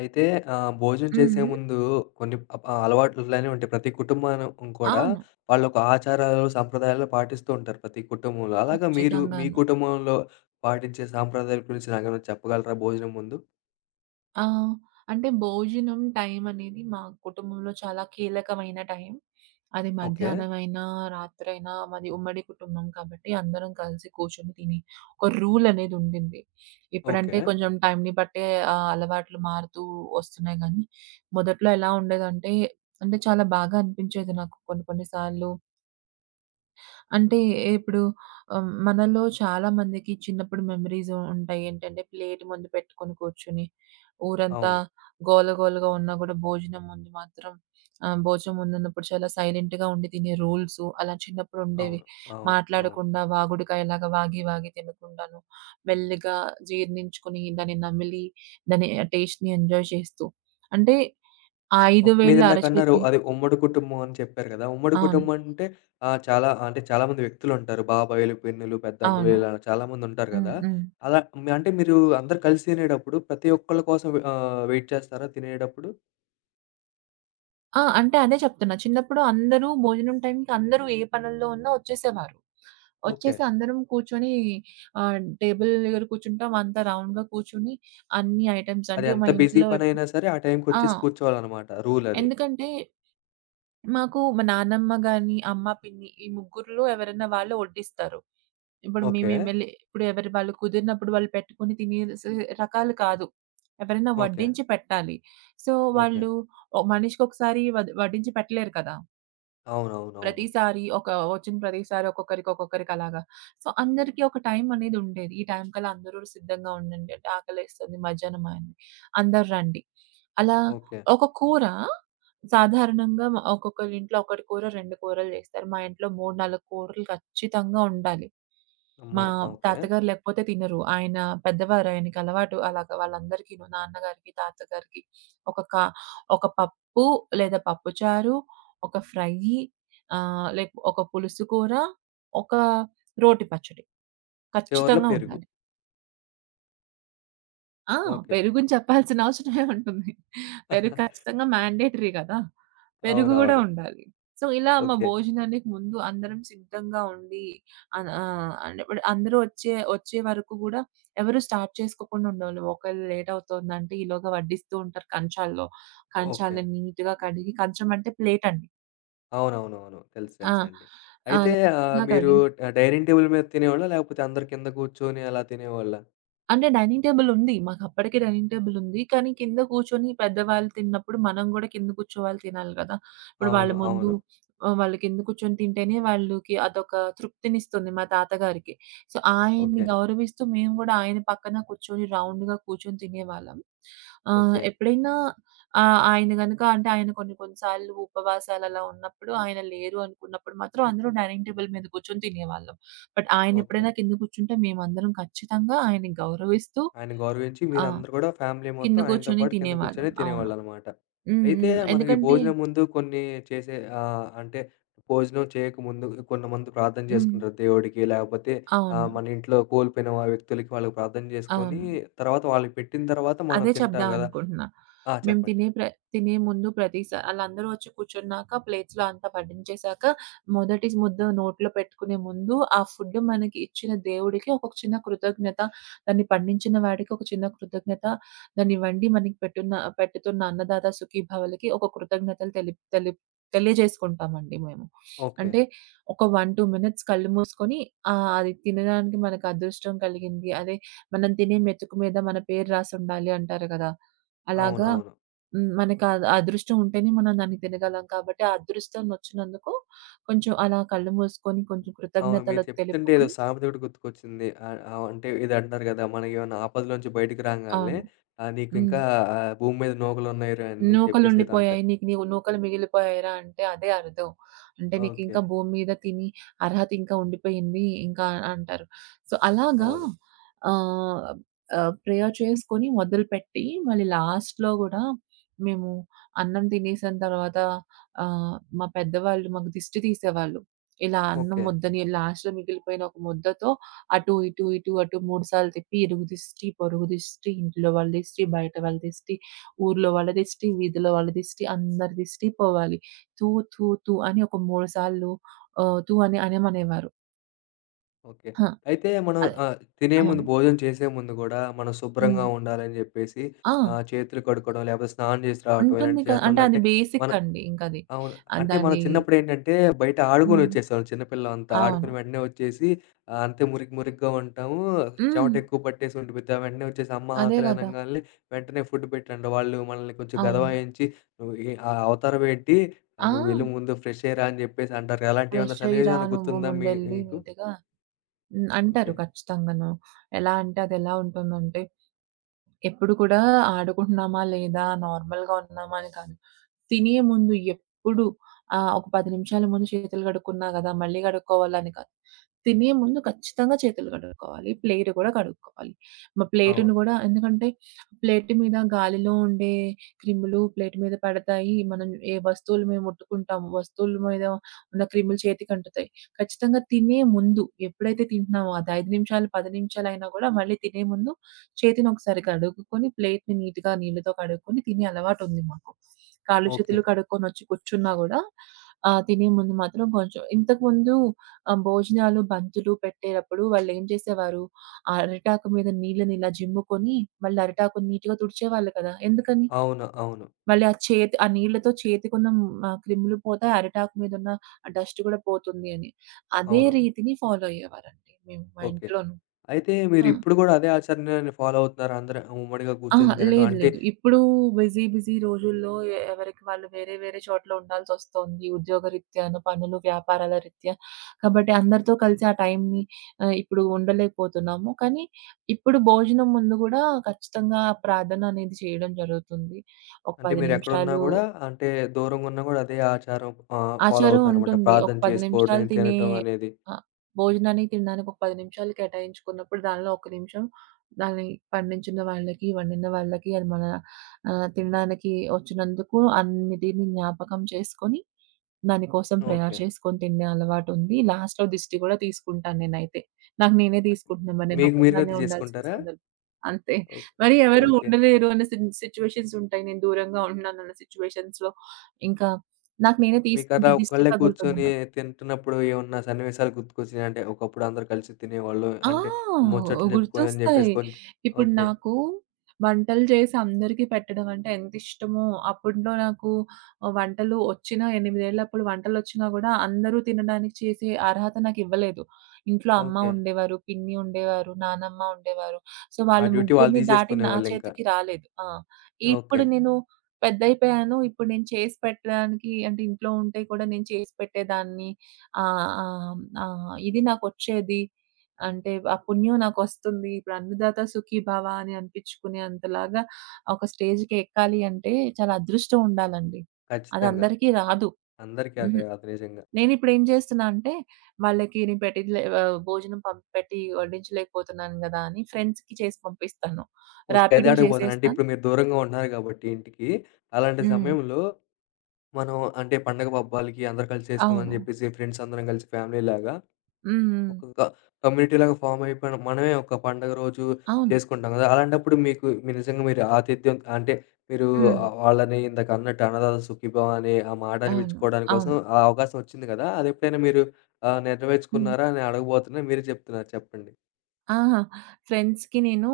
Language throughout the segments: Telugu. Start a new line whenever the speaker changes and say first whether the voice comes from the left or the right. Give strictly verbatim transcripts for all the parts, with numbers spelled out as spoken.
left: అయితే ఆహ్, భోజనం చేసే
right: హ్మ్.
left: ముందు కొన్ని అప్ అలవాట్లనే ఉంటాయి. ప్రతి కుటుంబం కూడా
right: అవును.
left: వాళ్ళొక ఆచారాలు, సంప్రదాయాలు పాటిస్తూ ఉంటారు ప్రతి కుటుంబంలో. అలాగా మీరు మీ
right: ఖచ్చితంగాను.
left: కుటుంబంలో పాటించే సాంప్రదాయాల గురించి నాకేమైనా చెప్పగలరా భోజనం ముందు?
right: ఆ! అంటే భోజనం టైం అనేది మా కుటుంబంలో చాలా కీలకమైన టైం. అది
left: ఓకే.
right: మధ్యాహ్నమైనా, రాత్రైనా మాది ఉమ్మడి కుటుంబం కాబట్టి అందరం కలిసి కూర్చొని తిని ఒక రూల్ అనేది ఉండింది.
left: ఓకే.
right: ఇప్పుడంటే కొంచెం టైంని బట్టే ఆహ్, అలవాట్లు మారుతూ వస్తున్నాయి గానీ, మొదట్లో ఎలా ఉండేదంటే, అంటే చాలా బాగా అనిపించేది నాకు కొన్ని కొన్ని సార్లు. అంటే ఇప్పుడు ఆహ్, మనలో చాలా మందికి చిన్నప్పుడు మెమోరీస్ ఉంటాయి. ఏంటంటే ప్లేట్ ముందు పెట్టుకొని కూర్చొని, ఊరంతా
left: అవును.
right: గోల గోలగా ఉన్నా గూడా భోజనం ముందు మాత్రం ఆహ్, భోజనం ముందున్నప్పుడు చాలా సైలెంట్‌గా ఉండి తినే రూల్సు అలా చిన్నప్పుడు ఉండేవి.
left: అవును. అవును. అవును.
right: మాట్లాడకుండా వాగుడుకాయలాగా వాగి వాగి తినకుండాను, మెల్లిగా జీర్ణించుకొని దాన్ని నమిలి దాని ఆ టేస్ట్‌ని ఎంజాయ్ చేస్తూ. అంటే ఆ ఐదు
left: ఓకే.
right: వేళ్ళు
left: మీరిందాకన్నారు
right: అరచేతి.
left: అది ఉమ్మడి కుటుంబం అని చెప్పారు గదా! ఉమ్మడి
right: అవును.
left: కుటుంబం అంటే ఆహ్, చాలా అంటే చాలామంది వ్యక్తులుంటారు. బాబాయిలు, పిన్నులు, పెద్దమ్మలు
right: అవును.
left: ఇలా చాలామందుంటారు
right: హ్మ్.
left: గదా!
right: హ్మ్.
left: అలా మీ అంటే మీరు అందరూ కలిసి తినేటప్పుడు ప్రతి ఒక్కళ్ళ కోసం ఆహ్, వెయిట్ చేస్తారా తినేటప్పుడు?
right: ఆ! అంటే అదే చెప్తున్నా. చిన్నప్పుడు అందరూ భోజనం టైంకి అందరూ ఏ పనుల్లో ఉన్నా వచ్చేసేవారు.
left: ఓకే.
right: వచ్చేసి అందరం కూర్చొని ఆహ్, టేబుల్ దగ్గర కూర్చుంటాం. అంతా రౌండ్‌గా కూర్చొని అన్ని ఐటెమ్స్
left: అది
right: అంటే మా
left: ఎంత బిజీ
right: ఇంట్లో ఎప్.
left: పనైనా సరే ఆ
right: ఆ!
left: టైంకొచ్చేసి కూర్చోవాలనమాట రూలది.
right: ఎందుకంటే మాకు మా నానమ్మ గాని, అమ్మ, పిన్ని ఈ ముగ్గురిలో ఎవరైనా వాళ్ళు వడ్డిస్తారు. ఇప్పుడు
left: ఓకే.
right: మేమేం వెళ్లి ఇప్పుడు ఎవరి వాళ్ళు కుదిరినప్పుడు వాళ్ళు పెట్టుకొని తినేసే రకాలు కాదు. ఎవరైనా
left: ఓకే.
right: వడ్డించి పెట్టాలి. So,
left: okay.
right: వాళ్ళు ఓ మనిషికొకసారి వడ్ వడ్డించి పెట్టలేరు కదా!
left: అవునవునవును.
right: ప్రతిసారి ఒక వచ్చిన ప్రతిసారి ఒక్కొక్కరికి, ఒక్కొక్కరికి అలాగా. సో, అందరికీ ఒక టైం అనేది ఉండేది. ఈ టైం కల్లా అందరూ సిద్ధంగా ఉండండి అంటే ఆకలేస్తుంది మధ్యాహ్నం అయింది. అందరూ రండి. అలా
left: ఓకే.
right: ఒక కూర సాధారణంగా ఒక్కొక్కళ్ళ ఇంట్లో ఒకటి కూర, రెండు కూరలు చేస్తారు. మా ఇంట్లో మూడు, నాలుగు కూరలు ఖచ్చితంగా ఉండాలి.
left: అమ్మో!
right: మా
left: ఓకే.
right: తాతగారు లేకపోతే తినరు. ఆయన పెద్దవారు. ఆయనకలవాటు అలాగా వాళ్ళందరికీను. నాన్నగారికి, తాతగారికి ఒక కా ఒక పప్పు లేదా పప్పుచారు, ఒక ఫ్రయ్యి ఆహ్, లేక్ ఒక పులుసు కూర, ఒక రోటి పచ్చడి
left: చివర్లో
right: ఖచ్చితంగా
left: పెరుగు.
right: ఉండాలి. ఆ!
left: ఓకే.
right: పెరుగుని చెప్పాల్సిన అవసరమే ఉంటుంది. పెరుగు ఖచ్చితంగా మ్యాండేటరీ కదా! పెరుగు గూడా
left: అవునవును.
right: ఉండాలి. సో, ఇలా మా
left: ఓకే.
right: భోజనానికి ముందు అందరం సిద్ధంగా ఉండి అన్ ఆహ్, అంటే ఇప్పుడు అందరూ వచ్చే వచ్చే వరకు గూడా ఎవరు స్టార్ట్ చేసుకోకుండా ఉండేవాళ్ళు. ఒకవేళ లేట్ అవుతోందంటే ఈలోగా వడ్డిస్తూ ఉంటారు కంచాల్లో.
left: ఓకే.
right: కంచాలని నీట్‌గా కడిగి కంచం అంటే ప్లేట్ అండి.
left: అవునవునవును. తెలుసు.
right: ఆ!
left: తెలుసండి. అయితే
right: అలా
left: ఆహ్,
right: నీట్‌గా
left: మీరు
right: కడిగి
left: ఆహ్, డైనింగ్ టేబుల్ మీద తినేవాళ్ళా? లేకపోతే అందరు కింద కూర్చొని అలా తినేవాళ్ళా?
right: అంటే డైనింగ్ టేబుల్ ఉంది. మాకప్పటికే డైనింగ్ టేబుల్ ఉంది. కానీ కింద కూర్చొని పెద్దవాళ్ళు తిన్నప్పుడు మనం గూడా కింద కూర్చోవాలి తినాలి గదా! ఇప్పుడు
left: అవును.
right: వాళ్ళ ముందు
left: అవును.
right: ఆహ్, వాళ్ళు కింద కూర్చొని తింటేనే వాళ్ళకి అదొక తృప్తినిస్తుంది మా తాతగారికి. సో, ఆయన్ని
left: ఓకే.
right: గౌరవిస్తూ మేము గూడా ఆయన పక్కన కూర్చొని రౌండ్‌గా కూర్చొని తినేవాళ్ళం. ఆహ్,
left: ఓకే.
right: ఎప్పుడైనా ఆహ్, ఆయన గనుక అంటే ఆయన కొన్ని కొన్ని సార్లు ఉపవాసాలు అలా ఉన్నప్పుడు ఆయన లేరు అనుకున్నప్పుడు మాత్రం అందరూ డైనింగ్ టేబుల్ మీద కూర్చొని తినేవాళ్ళం. But
left: okay.
right: ఆయనెప్పుడైనా కింద కూర్చుంటే మేమందరం ఖచ్చితంగా ఆయన్ని గౌరవిస్తూ
left: ఆయన గౌరవించి
right: ఆ!
left: మీరందరూ కూడా ఫ్యామిలీ మొత్తం
right: కింద
left: ఆయనతో
right: కూర్చొని
left: పాటు కింద
right: తినేవాళ్ళం.
left: కూర్చొని
right: అవును.
left: తినేవాళ్ళనమాట.
right: హ్మ్.
left: అయితే
right: హ్మ్.
left: మనకి
right: ఎందుకంటే
left: భోజనం ముందు కొన్ని చేసే ఆహ్, అంటే భోజనం చేయకముందు కొంతమంది ప్రార్థన
right: హ్మ్.
left: చేసుకుంటారు దేవుడికి. లేకపోతే ఆహ్,
right: అవును.
left: మన ఇంట్లో కోల్పోయిన వా వ్యక్తులకి వాళ్ళకి ప్రార్థన చేసుకొని
right: అవును.
left: తర్వాత వాళ్ళకి పెట్టిన తర్వాత మనం
right: అదే
left: తింటాం గదా!
right: చెప్దామనుకుంటున్నా.
left: ఆ!
right: మేము
left: చెప్పండి.
right: తినే ప్ర తినే ముందు ప్రతిసా ఆళ్ళందరూ వచ్చి కూర్చున్నాక ప్లేట్స్‌లో అంతా వడ్డించేసాక మొదటి ముద్ద నోట్లో పెట్టుకునే ముందు ఆ ఫుడ్ మనకి ఇచ్చిన దేవుడికి ఒక చిన్న కృతజ్ఞత, దాన్ని పండించిన వాడికి ఒక చిన్న కృతజ్ఞత, దాన్ని వండి మనకి పెట్టున్న పెట్టుతున్న అన్నదాత సుఖీభవలకి ఒక కృతజ్ఞతలు తెలి తెలి తెలియజేసుకుంటామండి మేము.
left: ఓకే.
right: అంటే ఒక ఒకటి, రెండు మినిట్స్ కళ్ళు మూసుకొని ఆహ్, అది తినడానికి మనకు అదృష్టం కలిగింది. అదే మనం తినే మెతుకు మీద మన పేరు రాసుండాలి అంటారు కదా! అలాగా
left: అవునవును.
right: హ్మ్. మనకు ఆ ఆ అదృష్టం ఉంటేనే మనం దాన్ని తినగలం కాబట్టి, ఆ అదృష్టం వచ్చినందుకు కొంచెం అలా కళ్ళు మూసుకొని కొంచెం
left: అవును. మీరు
right: కృతజ్ఞతలు
left: చెప్తుంటే ఏదో
right: తెలుపుకొని.
left: సామెత ఒకటి గుర్తుకొచ్చింది. ఆహ్, ఆహ్, అంటే ఇది అంటారు గదా! మనకేమన్నా ఆపదలోంచి బయటికి రాంగాల్నే
right: అవును.
left: ఆహ్,
right: హ్మ్.
left: నీకింకా ఆహ్, భూమి మీద నూకలున్నాయిరా అని చెప్పేసి ఏదో
right: నూకలుండిపోయాయి.
left: అంటారు.
right: నీకు నీవు నూకలు మిగిలిపోయాయిరా అంటే అదే అర్థం. అంటే
left: ఓకే.
right: నీకింకా భూమి మీద తిని అర్హత ఇంకా ఉండిపోయింది ఇంకా అంటారు. సో, అలాగా
left: అవును.
right: ఆహ్, ఆహ్, ప్రేయర్ చేసుకొని మొదలుపెట్టి మళ్ళీ లాస్ట్‌లో గూడా మేము అన్నం తినేసిన తర్వాత ఆహ్, మా పెద్దవాళ్ళు మాకు దిష్టి తీసేవాళ్ళు. ఇలా అన్నం
left: ఓకే.
right: ముద్దని లాస్ట్‌లో మిగిలిపోయిన ఒక ముద్దతో అటు, ఇటు, ఇటు, అటు మూడు సార్లు తిప్పి ఇరుగు దిష్టి, పొరుగు దిష్టి, ఇంట్లో వాళ్ళ దిష్టి, బయట వాళ్ళ దిష్టి ఊర్లో వాళ్ళ దిష్టి, వీధిలో వాళ్ళ దిష్టి, అందరి దిష్టి పోవాలి. తూ, తూ, తూ అని ఒక మూడు సార్లు ఆహ్, తూ అని అనేమనేవారు.
left: ఓకే.
right: ఆ!
left: అయితే మనం
right: అదే.
left: ఆహ్, తినే ముందు
right: అవును.
left: భోజనం చేసే ముందు గూడా మనం శుభ్రంగా
right: హ్మ్.
left: ఉండాలని జెప్పేసి
right: ఆ!
left: ఆహ్, చేతులు కడుక్కోవడం లేకపోతే స్నానం జేసి రావటం
right: ఉంటుంది
left: ఇలాంటివి
right: క అంటే
left: చేస్తుండం అంటే
right: అది
left: మన
right: బేసిక్ అండి ఇంకది.
left: అవును.
right: ఆహ్,
left: అంటే మనం
right: దాని
left: చిన్నప్పుడేంటంటే బయట
right: హ్మ్.
left: ఆడుకొనొచ్చేసేవాళ్ళం. చిన్న పిల్లలంతా
right: అవును.
left: ఆడుకొని వెంటనే వచ్చేసి ఆహ్, అంతే మురికి మురికిగా ఉంటాము.
right: హ్మ్.
left: చెమట ఎక్కువ పట్టేసి ఉండిపోద్ది. ఆ వెంటనే వచ్చేసి అమ్మ
right: అదే
left: ఆకలి
right: గదా!
left: అనంగాల్నే వెంటనే ఫుడ్ పెట్టండి. వాళ్ళు మనల్ని కొంచెం
right: అవును.
left: గదవాయించి నువ్వు ఏ ఆ అవతారం ఏంటి? ఆహ్,
right: ఆ!
left: నువ్వెళ్ళి ముందు ఫ్రెష్ అయ్యిరా అని చెప్పేసి అంటారు.
right: ఫ్రెష్
left: అలాంటివేమన్నా సన్నివేశం
right: అయ్యిరా
left: ఏమన్నా
right: నువ్వు
left: గుర్తుందా మీ
right: ముందెళ్లి
left: మీకు?
right: నీట్‌గా హ్మ్.
left: ఓకే.
right: అంటారు ఖచ్చితంగాను. ఎలా అంటే అదెలా ఉంటుందంటే ఎప్పుడు కూడా ఆడుకుంటున్నామా లేదా, నార్మల్‌గా ఉన్నామా అని కాదు. తినే ముందు ఎప్పుడు ఆహ్, ఒక పది నిమిషాల ముందు చేతులు కడుక్కున్నా గదా! మళ్ళీ కడుక్కోవాలని కాదు. తినే ముందు ఖచ్చితంగా చేతులు కడుక్కోవాలి. ప్లేట్ గూడా కడుక్కోవాలి. మా ప్లేటుని
left: అవును.
right: గూడా ఎందుకంటే ప్లేట్ మీద గాలిలో ఉండే క్రిములు ప్లేట్ మీద పడతాయి. మనం ఏ వస్తువులు మేము ముట్టుకుంటాము, వస్తువుల మీద ఉన్న క్రిములు చేతికి అంటుతాయి. ఖచ్చితంగా తినే ముందు ఎప్పుడైతే తింటున్నామో అది ఐదు నిమిషాలు, పది నిమిషాలైనా గూడా మళ్ళీ తినే ముందు చేతిని ఒకసారి కడుక్కొని ప్లేట్‌ని నీట్‌గా నీళ్లతో కడుక్కొని తినే అలవాటుంది మాకు. కాళ్ళు,
left: ఓకే.
right: చేతులు కడుక్కొనొచ్చి కూర్చున్నా గూడా ఆహ్, తినే ముందు మాత్రం కొంచెం ఇంతకుముందు ఆహ్, భోజనాలు, బంతులు పెట్టేటప్పుడు వాళ్ళేం చేసేవారు, ఆ అరిటాకు మీద నీళ్ళని ఇలా జిమ్ముకొని మళ్ళీ అరిటాకుని నీట్‌గా తుడిచేవాళ్ళు కదా! ఎందుకని?
left: అవును. అవును.
right: మళ్ళీ ఆ చేతి ఆ నీళ్ళతో చేతికున్న ఆహ్, క్రిములు పోతాయి. అరిటాకు మీదున్న ఆ డస్ట్ గూడా పోతుంది అని. అదే
left: అవును.
right: రీతిని ఫాలో అయ్యేవారండి మేము మా
left: ఓకే.
right: ఇంట్లోను.
left: అయితే
right: ఆ!
left: మీరిప్పుడు గూడా అదే ఆచరణని ఫాలో అవుతున్నారా? అందరూ ఉమ్మడిగా
right: అహా!
left: కూర్చొని తినడం.
right: లేదు
left: అంటే
right: లేదు. ఇప్పుడు బిజీ బిజీ రోజుల్లో ఎ ఎవరికి వాళ్ళు వేరే వేరే చోట్ల ఉండాల్సొస్తోంది. ఉద్యోగరీత్యాను, పనులు, వ్యాపారాల రీత్యా. కాబట్టి అందరితో కలిసి ఆ టైంని ఆహ్, ఇప్పుడు ఉండలేకపోతున్నాము. కానీ ఇప్పుడు భోజనం ముందు గూడా ఖచ్చితంగా ప్రార్థన అనేది చేయడం జరుగుతుంది. ఒక
left: అంటే
right: పది
left: మీరెక్కడున్నా
right: నిమిషాలు
left: గూడా అంటే దూరంగున్నా గూడా అదే ఆచారం ఆహ్,
right: ఆ
left: ఫాలో
right: చెరువు
left: అవుతారనమాట.
right: ఉంటుంది. ఒక
left: ప్రార్థన
right: పది నిమిషాలు
left: చేసుకోవడం,
right: తినే
left: తినటం అనేది.
right: ఆహ్, భోజనానికి తినడానికి ఒక పది నిమిషాలు కేటాయించుకున్నప్పుడు దానిలో ఒక నిమిషం దాన్ని పండించిన వాళ్ళకి, వండిన వాళ్ళకి, అది మన ఆహ్, తినడానికి వచ్చినందుకు అన్నిటిని జ్ఞాపకం చేసుకొని, దాని కోసం ప్రేయర్
left: ఓకే.
right: చేసుకొని తినే అలవాటుంది. లాస్ట్‌లో దిష్టి గూడా తీసుకుంటాను నేనైతే. నాకు నేనే తీసుకుంటున్నా మరి నేను
left: మీకు మీరుగా
right: ఒక్కదాన్నే
left: అది
right: ఉండాల్సిన
left: చేసుకుంటారా?
right: సందర్భం. అంతే.
left: ఓ
right: మరి ఎవరు
left: ఓకే.
right: ఉండలేరు అన్న సి సిట్యుయేషన్స్ ఉంటాయి. నేను దూరంగా ఉంటున్నానన్న సిట్యుయేషన్స్‌లో ఇంకా నాకు నేనే
left: మీకలా
right: తీసుకుంటా దిష్టి
left: ఒక్కళ్ళే కూర్చొని
right: తగులుతుందన్న.
left: తింటున్నప్పుడు ఏమన్నా సన్నివేశాలు గుర్తుకొచ్చినాయా? అంటే ఒకప్పుడు అందరూ కలిసి తినేవాళ్ళు. అంటే
right: ఆ!
left: ముచ్చట్లు చెప్పుకుని అని చెప్పేసి
right: గుర్తొస్తాయి.
left: కొంచెం
right: ఇప్పుడు
left: ఓకే.
right: నాకు వంటలు చేసి అందరికీ పెట్టడం అంటే ఎంతిష్టమో, అప్పట్లో నాకు ఆహ్, వంటలు వచ్చినా ఎనిమిది ఏళ్ళప్పుడు వంటలొచ్చినా గూడా అందరూ తినడానికి చేసే అర్హత నాకివ్వలేదు. ఇంట్లో అమ్మ
left: ఓకే.
right: ఉండేవారు, పిన్ని ఉండేవారు, నానమ్మ ఉండేవారు. సో,
left: ఆ
right: వాళ్ళ
left: డ్యూటీ వాళ్ళు
right: ముగ్గురిని దాటి నా
left: తీసేసుకునేవాళ్ళింకా.
right: చేతికి రాలేదు. ఆ!
left: ఓకే.
right: ఇప్పుడు నేను పెద్దయిపోయాను. ఇప్పుడు నేను చేసి పెట్టడానికి అంటే ఇంట్లో ఉంటే కూడా నేను చేసి పెట్టేదాన్ని. ఆహ్, ఆహ్, ఆహ్, ఇది నాకొచ్చేది. అంటే ఆ పుణ్యం నాకొస్తుంది. ఇప్పుడు అన్నదాత సుఖీభవ అని అనిపించుకునే అంతలాగా ఒక స్టేజ్‌కి ఎక్కాలి అంటే చాలా అదృష్టం ఉండాలండి.
left: ఖచ్చితంగా.
right: అదందరికీ రాదు.
left: అందరికీ
right: హుహు.
left: అదే అది నిజంగా.
right: నేనిప్పుడేం చేస్తున్నా అంటే వాళ్ళకి నేను పెట్టిలే ఆహ్, భోజనం పంపి పెట్టి వడ్డించలేకపోతున్నాను గదా! అని ఫ్రెండ్స్‌కి చేసి పంపిస్తాను.
left: ఓకే. అదే
right: రాపిడో
left: అడగబోతున్నా. అంటే
right: చేసేస్తాను.
left: ఇప్పుడు మీరు దూరంగా ఉంటున్నారు గాబట్టి ఇంటికి, అలాంటి
right: హ్మ్.
left: సమయంలో మనం అంటే పండగ పబ్బాలకి అందరూ కలిసి చేసుకుందాం అని
right: అవును.
left: జెప్పేసి ఫ్రెండ్స్ అందరం కలిసి ఫ్యామిలీలాగా
right: హ్మ్. హ్మ్.
left: ఒక క కమ్యూనిటీలాగా ఫార్మ్ అయిపోయిన మనమే ఒక పండగ రోజు
right: అవును.
left: చేసుకుంటాం గదా! అలాంటప్పుడు మీకు మీ నిజంగా మీరు ఆతిథ్యం అంటే మీరు
right: హ్మ్.
left: ఆహ్, వాళ్ళని ఇందాక అన్నట్టు అన్నదాత సుఖీభవ అనే ఆ మాట
right: అవును.
left: అనిపించుకోవడాని కోసం
right: అవును.
left: ఆ అవకాశం వచ్చింది గదా! అదెప్పుడైనా మీరు ఆహ్,
right: హ్మ్.
left: నెరవేర్చుకున్నారా అని అడగబోతున్నా మీరే చెప్తున్నారు చెప్పండి?
right: ఆ! ఫ్రెండ్స్‌కి నేను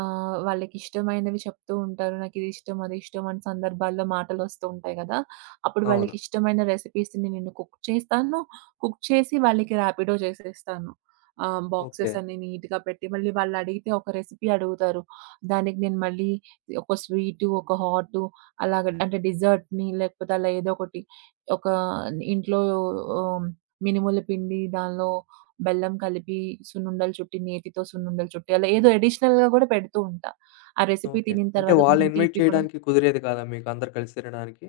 right: ఆహ్, వాళ్ళకిష్టమైనవి చెప్తూ ఉంటారు. నాకిది ఇష్టం, అది ఇష్టం అని సందర్భాల్లో మాటలొస్తూ ఉంటాయి గదా! అప్పుడు
left: అవును.
right: వాళ్ళకిష్టమైన రెసిపీస్‌ని నేను కుక్ చేస్తాను. కుక్ చేసి వాళ్ళకి రాపిడో చేసేస్తాను. ఆహ్,
left: ఓకే.
right: బాక్సెస్ అన్నీ నీట్‌గా పెట్టి మళ్ళీ వాళ్ళడిగితే ఒక రెసిపీ అడుగుతారు. దానికి నేను మళ్ళీ ఒక స్వీటు, ఒక హాటు అలాగ అంటే డిజర్ట్‌ని లేకపోతే అలా ఏదో ఒకటి ఒక ఇంట్లో ఆహ్, మినుముల పిండి దానిలో బెల్లం కలిపి సున్నుండలు చుట్టి, నేతితో సున్నుండలు చుట్టి, అలా ఏదో అడిషనల్‌గా గూడా పెడుతూ ఉంటా. ఆ రెసిపీ
left: ఓకే.
right: తినిన
left: అంటే
right: తర్వాత
left: వాళ్ళని
right: కొంచెం
left: ఇన్వైట్
right: తీపి కూడా.
left: చేయడానికి కుదిరేది కాదా మీకు అందరూ కలిసి తినడానికి?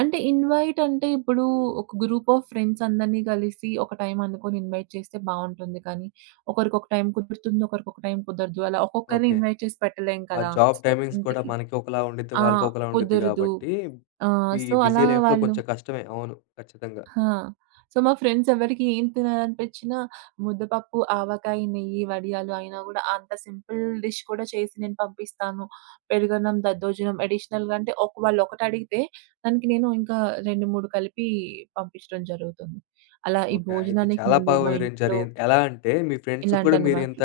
right: అంటే ఇన్వైట్ అంటే ఇప్పుడు ఒక గ్రూప్ ఆఫ్ ఫ్రెండ్స్ అందరిని కలిసి ఒక టైం అనుకోని ఇన్వైట్ చేస్తే బావుంటుంది. కానీ ఒకరికి ఒక టైం కుదురుతుంది. ఒకరికి ఒక టైం కుదరదు. అలా ఒక్కొక్కరిని
left: ఓకే.
right: ఇన్వైట్ చేసి పెట్టలేం
left: ఆ
right: కదా!
left: జాబ్ టైమింగ్స్ కూడా
right: ఇంటికి.
left: మనకి ఒకలా ఉండిద్ది,
right: ఆ!
left: వాళ్ళకి ఒకలా ఉండిద్ది
right: కుదరదు.
left: గాబట్టి,
right: ఆ!
left: ఈ
right: సో,
left: బిజీ
right: అలా
left: లైఫ్‌లో
right: వాళ్ళు
left: కొంచెం కష్టమే. అవును. ఖచ్చితంగా.
right: ఆ! సో, మా ఫ్రెండ్స్ ఎవరికి ఏం తినాలనిపించినా ముద్దపప్పు, ఆవకాయ, నెయ్యి, వడియాలు అయినా గూడా అంత సింపుల్ డిష్ కూడా చేసి నేను పంపిస్తాను. పెరుగన్నం, దద్దోజనం అడిషనల్‌గా అంటే ఒక వాళ్ళొకటి అడిగితే దానికి నేను ఇంకా రెండు, మూడు కలిపి పంపించడం జరుగుతుంది. అలా ఈ
left: ఓకే. అయితే
right: భోజనానికి
left: చాలా
right: ముందు
left: బాగా
right: మా
left: వివరించారు.
right: ఇంట్లో
left: ఎన్ ఎలా అంటే మీ ఫ్రెండ్స్‌కి
right: ఇలాంటి
left: కూడా మీరింత
right: అలవాట్లు.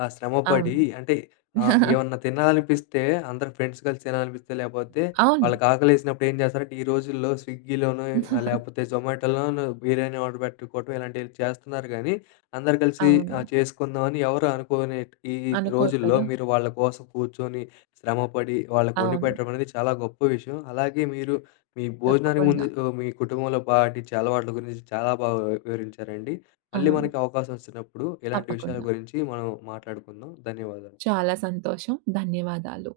left: ఆహ్, శ్రమపడి
right: అవును.
left: అంటే ఆహ్, ఏమన్నా తినాలనిపిస్తే అందరు ఫ్రెండ్స్ కలిసి తినాలనిపిస్తే లేపోతే
right: అవును.
left: వాళ్ళకి ఆకలేసినప్పుడు ఏం చేస్తారంటే ఈ రోజుల్లో స్విగ్గీలోనో ఆహ్, లేపోతే జొమాటోలోనో బిర్యానీ ఆర్డర్ పెట్టుకోవటం ఇలాంటివి చేస్తున్నారు గానీ, అందరు కలిసి
right: అవును.
left: ఆహ్, చేసుకుందామని ఎవరు అనుకోని ఈ
right: అనుకోరు
left: రోజుల్లో
right: కదా!
left: మీరు వాళ్ళ కోసం కూర్చొని శ్రమపడి వాళ్ళకి వండి
right: అవును.
left: పెట్టడం అనేది చాలా గొప్ప విషయం. అలాగే మీరు మీ భోజనానికి ముందు
right: తప్పకుండా.
left: ఆహ్, మీ కుటుంబంలో పాటించే అలవాట్ల గురించి చాలా బాగా వివరించారండి. మళ్ళీ
right: అవును.
left: మనకి అవకాశం వచ్చినప్పుడు ఇలాంటి విషయాల
right: తప్పకుండా.
left: గురించి మనం మాట్లాడుకుందాం. ధన్యవాదాలు.
right: చాలా సంతోషం. ధన్యవాదాలు.